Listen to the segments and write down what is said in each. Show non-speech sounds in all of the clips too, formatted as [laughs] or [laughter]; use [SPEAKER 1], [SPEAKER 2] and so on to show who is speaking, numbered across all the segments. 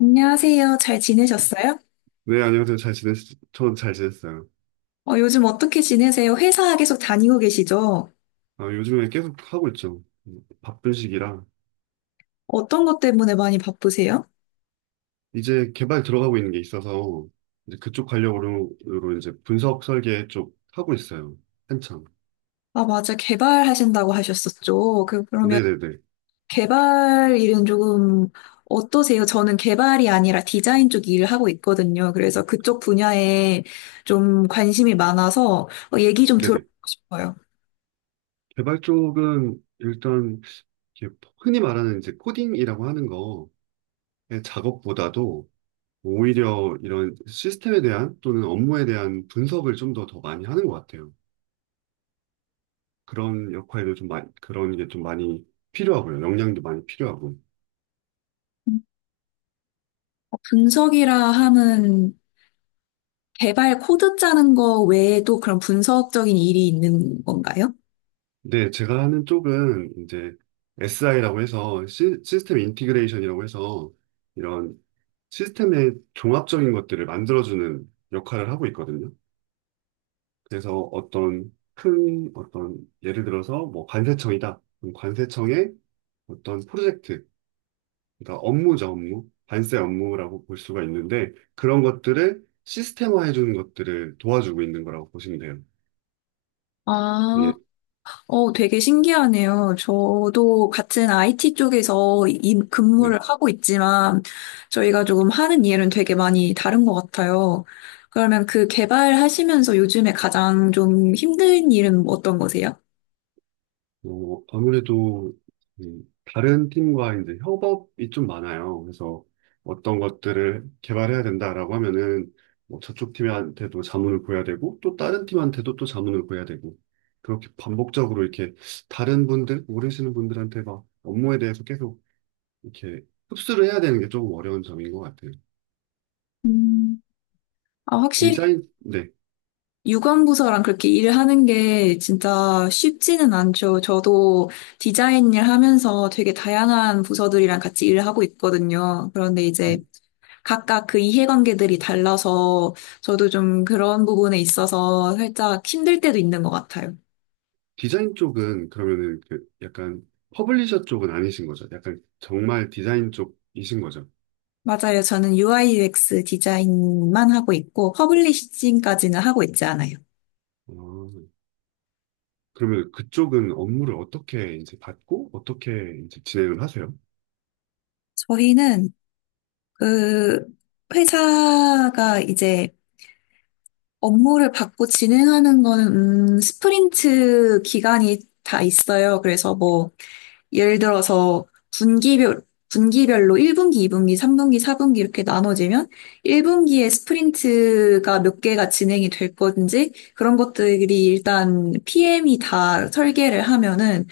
[SPEAKER 1] 안녕하세요. 잘 지내셨어요?
[SPEAKER 2] 네, 안녕하세요. 전 잘 지냈어요.
[SPEAKER 1] 요즘 어떻게 지내세요? 회사 계속 다니고 계시죠?
[SPEAKER 2] 요즘에 계속 하고 있죠. 바쁜 시기라.
[SPEAKER 1] 어떤 것 때문에 많이 바쁘세요?
[SPEAKER 2] 이제 개발 들어가고 있는 게 있어서, 이제 그쪽 관련으로 으로 이제 분석 설계 쪽 하고 있어요. 한참.
[SPEAKER 1] 아, 맞아. 개발하신다고 하셨었죠. 그러면
[SPEAKER 2] 네네네.
[SPEAKER 1] 개발 일은 조금 어떠세요? 저는 개발이 아니라 디자인 쪽 일을 하고 있거든요. 그래서 그쪽 분야에 좀 관심이 많아서 얘기 좀 들어보고
[SPEAKER 2] 네네.
[SPEAKER 1] 싶어요.
[SPEAKER 2] 개발 쪽은 일단, 이렇게 흔히 말하는 이제 코딩이라고 하는 거의 작업보다도 오히려 이런 시스템에 대한 또는 업무에 대한 분석을 좀 더 많이 하는 것 같아요. 그런 역할도 좀 많이, 그런 게 좀 많이 필요하고요. 역량도 많이 필요하고.
[SPEAKER 1] 음, 분석이라 하면 개발 코드 짜는 거 외에도 그런 분석적인 일이 있는 건가요?
[SPEAKER 2] 근데 제가 하는 쪽은 이제 SI라고 해서 스템 인티그레이션이라고 해서 이런 시스템의 종합적인 것들을 만들어주는 역할을 하고 있거든요. 그래서 어떤 큰 어떤 예를 들어서 뭐 관세청이다. 그럼 관세청의 어떤 프로젝트, 그러니까 업무죠, 업무. 관세 업무라고 볼 수가 있는데 그런 것들을 시스템화해 주는 것들을 도와주고 있는 거라고 보시면 돼요.
[SPEAKER 1] 아,
[SPEAKER 2] 예,
[SPEAKER 1] 되게 신기하네요. 저도 같은 IT 쪽에서 이
[SPEAKER 2] 네.
[SPEAKER 1] 근무를 하고 있지만 저희가 조금 하는 일은 되게 많이 다른 것 같아요. 그러면 그 개발하시면서 요즘에 가장 좀 힘든 일은 어떤 거세요?
[SPEAKER 2] 뭐, 아무래도 다른 팀과 이제 협업이 좀 많아요. 그래서 어떤 것들을 개발해야 된다라고 하면은 뭐 저쪽 팀한테도 자문을 구해야 되고 또 다른 팀한테도 또 자문을 구해야 되고 그렇게 반복적으로 이렇게 다른 분들, 모르시는 분들한테 막 업무에 대해서 계속 이렇게 흡수를 해야 되는 게 조금 어려운 점인 것 같아요.
[SPEAKER 1] 음. 아, 확실히
[SPEAKER 2] 디자인, 네.
[SPEAKER 1] 유관부서랑 그렇게 일을 하는 게 진짜 쉽지는 않죠. 저도 디자인 일 하면서 되게 다양한 부서들이랑 같이 일을 하고 있거든요. 그런데 이제 각각 그 이해관계들이 달라서 저도 좀 그런 부분에 있어서 살짝 힘들 때도 있는 것 같아요.
[SPEAKER 2] 디자인 쪽은 그러면은 그 약간 퍼블리셔 쪽은 아니신 거죠? 약간 정말 디자인 쪽이신 거죠?
[SPEAKER 1] 맞아요. 저는 UI UX 디자인만 하고 있고 퍼블리싱까지는 하고 있지 않아요.
[SPEAKER 2] 아, 그러면 그쪽은 업무를 어떻게 이제 받고 어떻게 이제 진행을 하세요?
[SPEAKER 1] 저희는 그 회사가 이제 업무를 받고 진행하는 거는 스프린트 기간이 다 있어요. 그래서 뭐 예를 들어서 분기별, 분기별로 1분기, 2분기, 3분기, 4분기 이렇게 나눠지면 1분기에 스프린트가 몇 개가 진행이 될 건지 그런 것들이 일단 PM이 다 설계를 하면은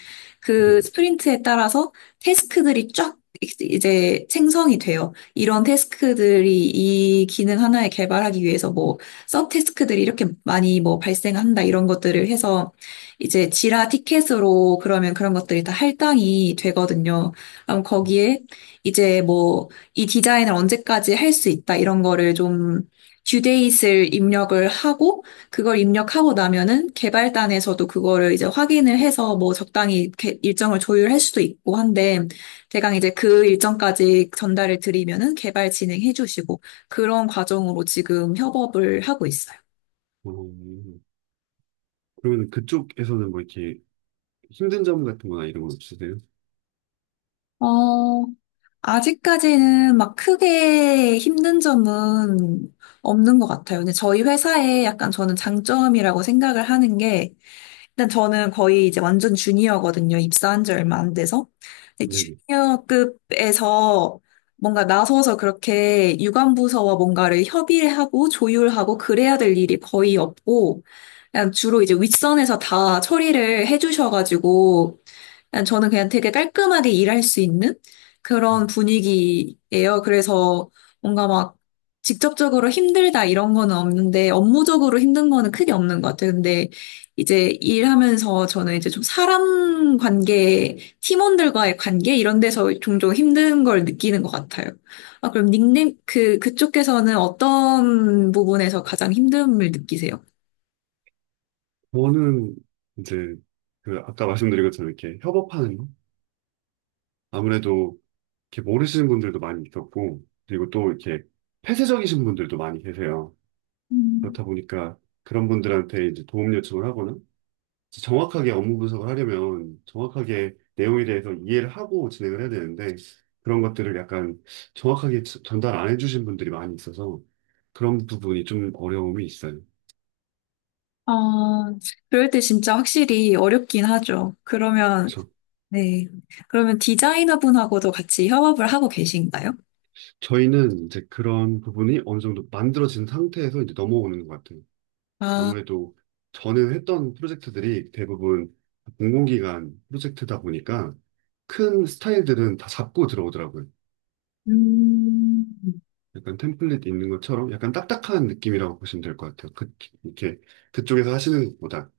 [SPEAKER 2] 네.
[SPEAKER 1] 그 스프린트에 따라서 테스크들이 쫙 이제 생성이 돼요. 이런 테스크들이 이 기능 하나에 개발하기 위해서 뭐 서테스크들이 이렇게 많이 뭐 발생한다 이런 것들을 해서 이제 지라 티켓으로 그러면 그런 것들이 다 할당이 되거든요. 그럼 거기에 이제 뭐 이 디자인을 언제까지 할 수 있다 이런 거를 좀 듀데이트를 입력을 하고 그걸 입력하고 나면은 개발단에서도 그거를 이제 확인을 해서 뭐 적당히 이렇게 일정을 조율할 수도 있고 한데 대강 이제 그 일정까지 전달을 드리면은 개발 진행해 주시고 그런 과정으로 지금 협업을 하고 있어요.
[SPEAKER 2] 어, 그러면 그쪽에서는 뭐 이렇게 힘든 점 같은 거나 이런 건 없으세요?
[SPEAKER 1] 어, 아직까지는 막 크게 힘든 점은 없는 것 같아요. 근데 저희 회사에 약간 저는 장점이라고 생각을 하는 게, 일단 저는 거의 이제 완전 주니어거든요. 입사한 지 얼마 안 돼서. 근데
[SPEAKER 2] 네네.
[SPEAKER 1] 주니어급에서 뭔가 나서서 그렇게 유관부서와 뭔가를 협의하고 조율하고 그래야 될 일이 거의 없고, 그냥 주로 이제 윗선에서 다 처리를 해주셔가지고, 그냥 저는 그냥 되게 깔끔하게 일할 수 있는 그런 분위기예요. 그래서 뭔가 막 직접적으로 힘들다 이런 거는 없는데 업무적으로 힘든 거는 크게 없는 것 같아요. 근데 이제 일하면서 저는 이제 좀 사람 관계, 팀원들과의 관계 이런 데서 종종 힘든 걸 느끼는 것 같아요. 아, 그럼 닉네임 그 그쪽에서는 어떤 부분에서 가장 힘듦을 느끼세요?
[SPEAKER 2] 저는 이제 그 아까 말씀드린 것처럼 이렇게 협업하는 거? 아무래도 이렇게 모르시는 분들도 많이 있었고, 그리고 또 이렇게 폐쇄적이신 분들도 많이 계세요. 그렇다 보니까 그런 분들한테 이제 도움 요청을 하거나 이제 정확하게 업무 분석을 하려면 정확하게 내용에 대해서 이해를 하고 진행을 해야 되는데 그런 것들을 약간 정확하게 전달 안 해주신 분들이 많이 있어서 그런 부분이 좀 어려움이 있어요.
[SPEAKER 1] 아, 그럴 때 진짜 확실히 어렵긴 하죠. 그러면
[SPEAKER 2] 저,
[SPEAKER 1] 네. 그러면 디자이너분하고도 같이 협업을 하고 계신가요?
[SPEAKER 2] 저희는 이제 그런 부분이 어느 정도 만들어진 상태에서 이제 넘어오는 것 같아요.
[SPEAKER 1] 아,
[SPEAKER 2] 아무래도 저는 했던 프로젝트들이 대부분 공공기관 프로젝트다 보니까 큰 스타일들은 다 잡고 들어오더라고요.
[SPEAKER 1] 음.
[SPEAKER 2] 약간 템플릿 있는 것처럼 약간 딱딱한 느낌이라고 보시면 될 것 같아요. 그, 이렇게 그쪽에서 하시는 것보다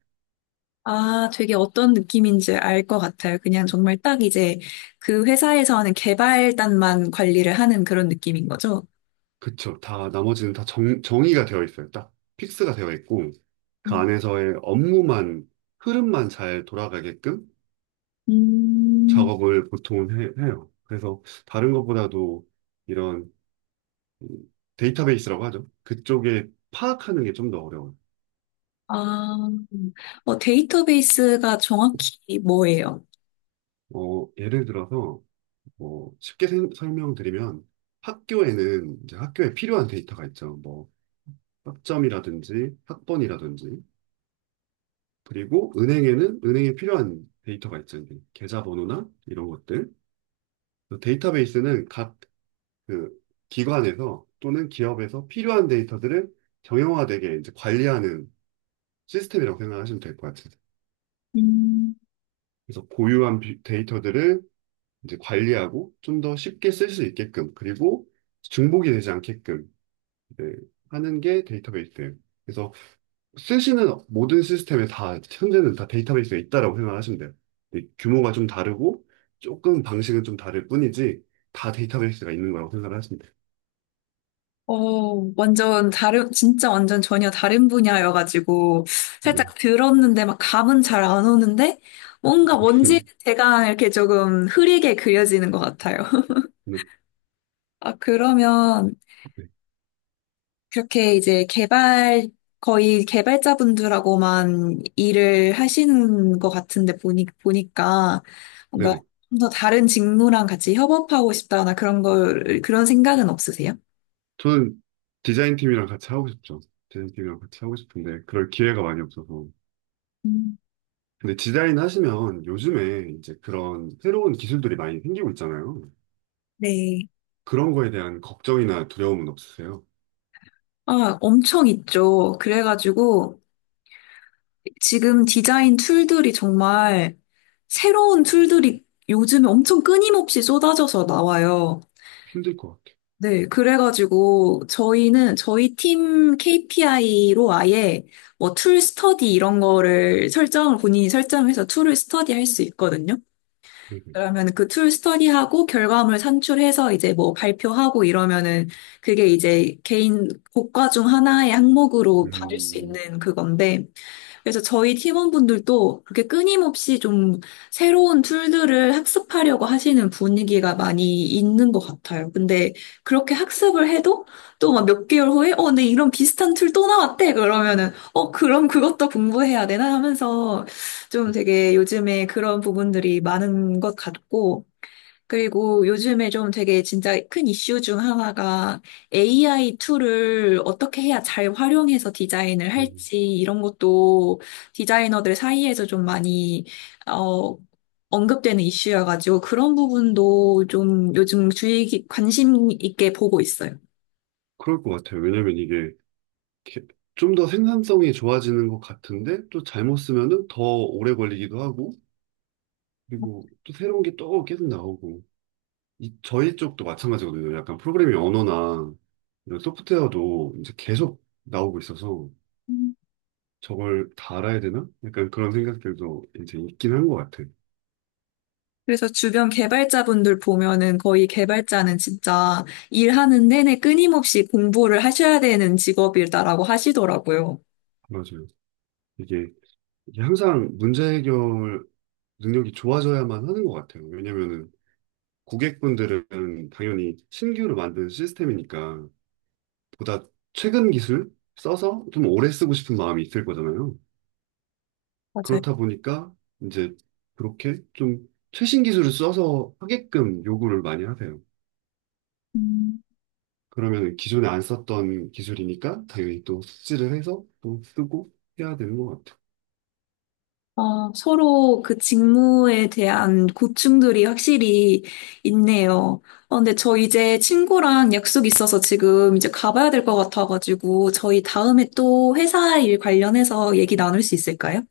[SPEAKER 1] 아, 되게 어떤 느낌인지 알 것 같아요. 그냥 정말 딱 이제 그 회사에서 하는 개발단만 관리를 하는 그런 느낌인 거죠?
[SPEAKER 2] 그쵸. 다 나머지는 다 정의가 되어 있어요. 딱 픽스가 되어 있고 그 안에서의 업무만 흐름만 잘 돌아가게끔
[SPEAKER 1] 음.
[SPEAKER 2] 작업을 보통 해요. 그래서 다른 것보다도 이런 음, 데이터베이스라고 하죠. 그쪽에 파악하는 게 좀 더 어려워요.
[SPEAKER 1] 아, 데이터베이스가 정확히 뭐예요?
[SPEAKER 2] 어, 예를 들어서 뭐 쉽게 설명드리면 학교에는 이제 학교에 필요한 데이터가 있죠. 뭐 학점이라든지 학번이라든지 그리고 은행에는 은행에 필요한 데이터가 있죠. 이제 계좌번호나 이런 것들. 그 데이터베이스는 각 그 기관에서 또는 기업에서 필요한 데이터들을 정형화되게 이제 관리하는 시스템이라고 생각하시면 될 것 같아요.
[SPEAKER 1] 음.
[SPEAKER 2] 그래서 고유한 데이터들을 이제 관리하고 좀 더 쉽게 쓸 수 있게끔 그리고 중복이 되지 않게끔 네, 하는 게 데이터베이스. 그래서 쓰시는 모든 시스템에 다 현재는 다 데이터베이스가 있다라고 생각하시면 돼요. 근데 규모가 좀 다르고 조금 방식은 좀 다를 뿐이지 다 데이터베이스가 있는 거라고 생각을 하시면 돼요.
[SPEAKER 1] 어, 완전 다른, 진짜 완전 전혀 다른 분야여가지고,
[SPEAKER 2] 네.
[SPEAKER 1] 살짝 들었는데 막 감은 잘 안 오는데, 뭔가
[SPEAKER 2] [laughs]
[SPEAKER 1] 뭔지 제가 이렇게 조금 흐리게 그려지는 것 같아요. [laughs]
[SPEAKER 2] 네.
[SPEAKER 1] 아, 그러면,
[SPEAKER 2] 네.
[SPEAKER 1] 그렇게 이제 개발, 거의 개발자분들하고만 일을 하시는 것 같은데, 보니까, 뭔가
[SPEAKER 2] 네네.
[SPEAKER 1] 좀 더 다른 직무랑 같이 협업하고 싶다나 그런 걸, 그런 생각은 없으세요?
[SPEAKER 2] 저는 디자인 팀이랑 같이 하고 싶죠. 디자인 팀이랑 같이 하고 싶은데 그럴 기회가 많이 없어서.
[SPEAKER 1] 음,
[SPEAKER 2] 근데 디자인 하시면 요즘에 이제 그런 새로운 기술들이 많이 생기고 있잖아요.
[SPEAKER 1] 네.
[SPEAKER 2] 그런 거에 대한 걱정이나 두려움은 없으세요?
[SPEAKER 1] 아, 엄청 있죠. 그래가지고 지금 디자인 툴들이 정말 새로운 툴들이 요즘에 엄청 끊임없이 쏟아져서 나와요.
[SPEAKER 2] 힘들 것 같아요.
[SPEAKER 1] 네, 그래가지고 저희는 저희 팀 KPI로 아예 뭐 툴 스터디 이런 거를 설정을 본인이 설정해서 툴을 스터디 할 수 있거든요.
[SPEAKER 2] 네 네.
[SPEAKER 1] 그러면 그 툴 스터디하고 결과물 산출해서 이제 뭐 발표하고 이러면은 그게 이제 개인 고과 중 하나의 항목으로 받을 수
[SPEAKER 2] 음,
[SPEAKER 1] 있는 그건데 그래서 저희 팀원분들도 그렇게 끊임없이 좀 새로운 툴들을 학습하려고 하시는 분위기가 많이 있는 것 같아요. 근데 그렇게 학습을 해도 또 막 몇 개월 후에 어, 근데 이런 비슷한 툴 또 나왔대. 그러면은 어, 그럼 그것도 공부해야 되나 하면서 좀 되게 요즘에 그런 부분들이 많은 것 같고 그리고 요즘에 좀 되게 진짜 큰 이슈 중 하나가 AI 툴을 어떻게 해야 잘 활용해서 디자인을
[SPEAKER 2] 음,
[SPEAKER 1] 할지 이런 것도 디자이너들 사이에서 좀 많이 어, 언급되는 이슈여가지고 그런 부분도 좀 요즘 주의 깊- 관심 있게 보고 있어요.
[SPEAKER 2] 그럴 것 같아요. 왜냐면 이게 좀 더 생산성이 좋아지는 것 같은데 또 잘못 쓰면은 더 오래 걸리기도 하고 그리고 또 새로운 게 또 계속 나오고 이, 저희 쪽도 마찬가지거든요. 약간 프로그래밍 언어나 이런 소프트웨어도 이제 계속 나오고 있어서
[SPEAKER 1] 음.
[SPEAKER 2] 저걸 다 알아야 되나? 약간 그런 생각들도 이제 있긴 한 것 같아요.
[SPEAKER 1] 그래서 주변 개발자분들 보면은 거의 개발자는 진짜 일하는 내내 끊임없이 공부를 하셔야 되는 직업이다라고 하시더라고요.
[SPEAKER 2] 맞아요. 이게, 이게 항상 문제 해결 능력이 좋아져야만 하는 것 같아요. 왜냐면은 고객분들은 당연히 신규로 만든 시스템이니까 보다 최근 기술 써서 좀 오래 쓰고 싶은 마음이 있을 거잖아요.
[SPEAKER 1] 맞아요.
[SPEAKER 2] 그렇다 보니까 이제 그렇게 좀 최신 기술을 써서 하게끔 요구를 많이 하세요. 그러면 기존에 안 썼던 기술이니까 당연히 또 숙지를 해서 또 쓰고 해야 되는 것 같아요.
[SPEAKER 1] 어, 서로 그 직무에 대한 고충들이 확실히 있네요. 어, 근데 저 이제 친구랑 약속 있어서 지금 이제 가봐야 될 것 같아가지고 저희 다음에 또 회사 일 관련해서 얘기 나눌 수 있을까요?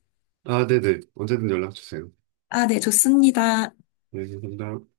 [SPEAKER 2] 아, 네네. 언제든 연락 주세요.
[SPEAKER 1] 아, 네, 좋습니다.
[SPEAKER 2] 네, 감사합니다.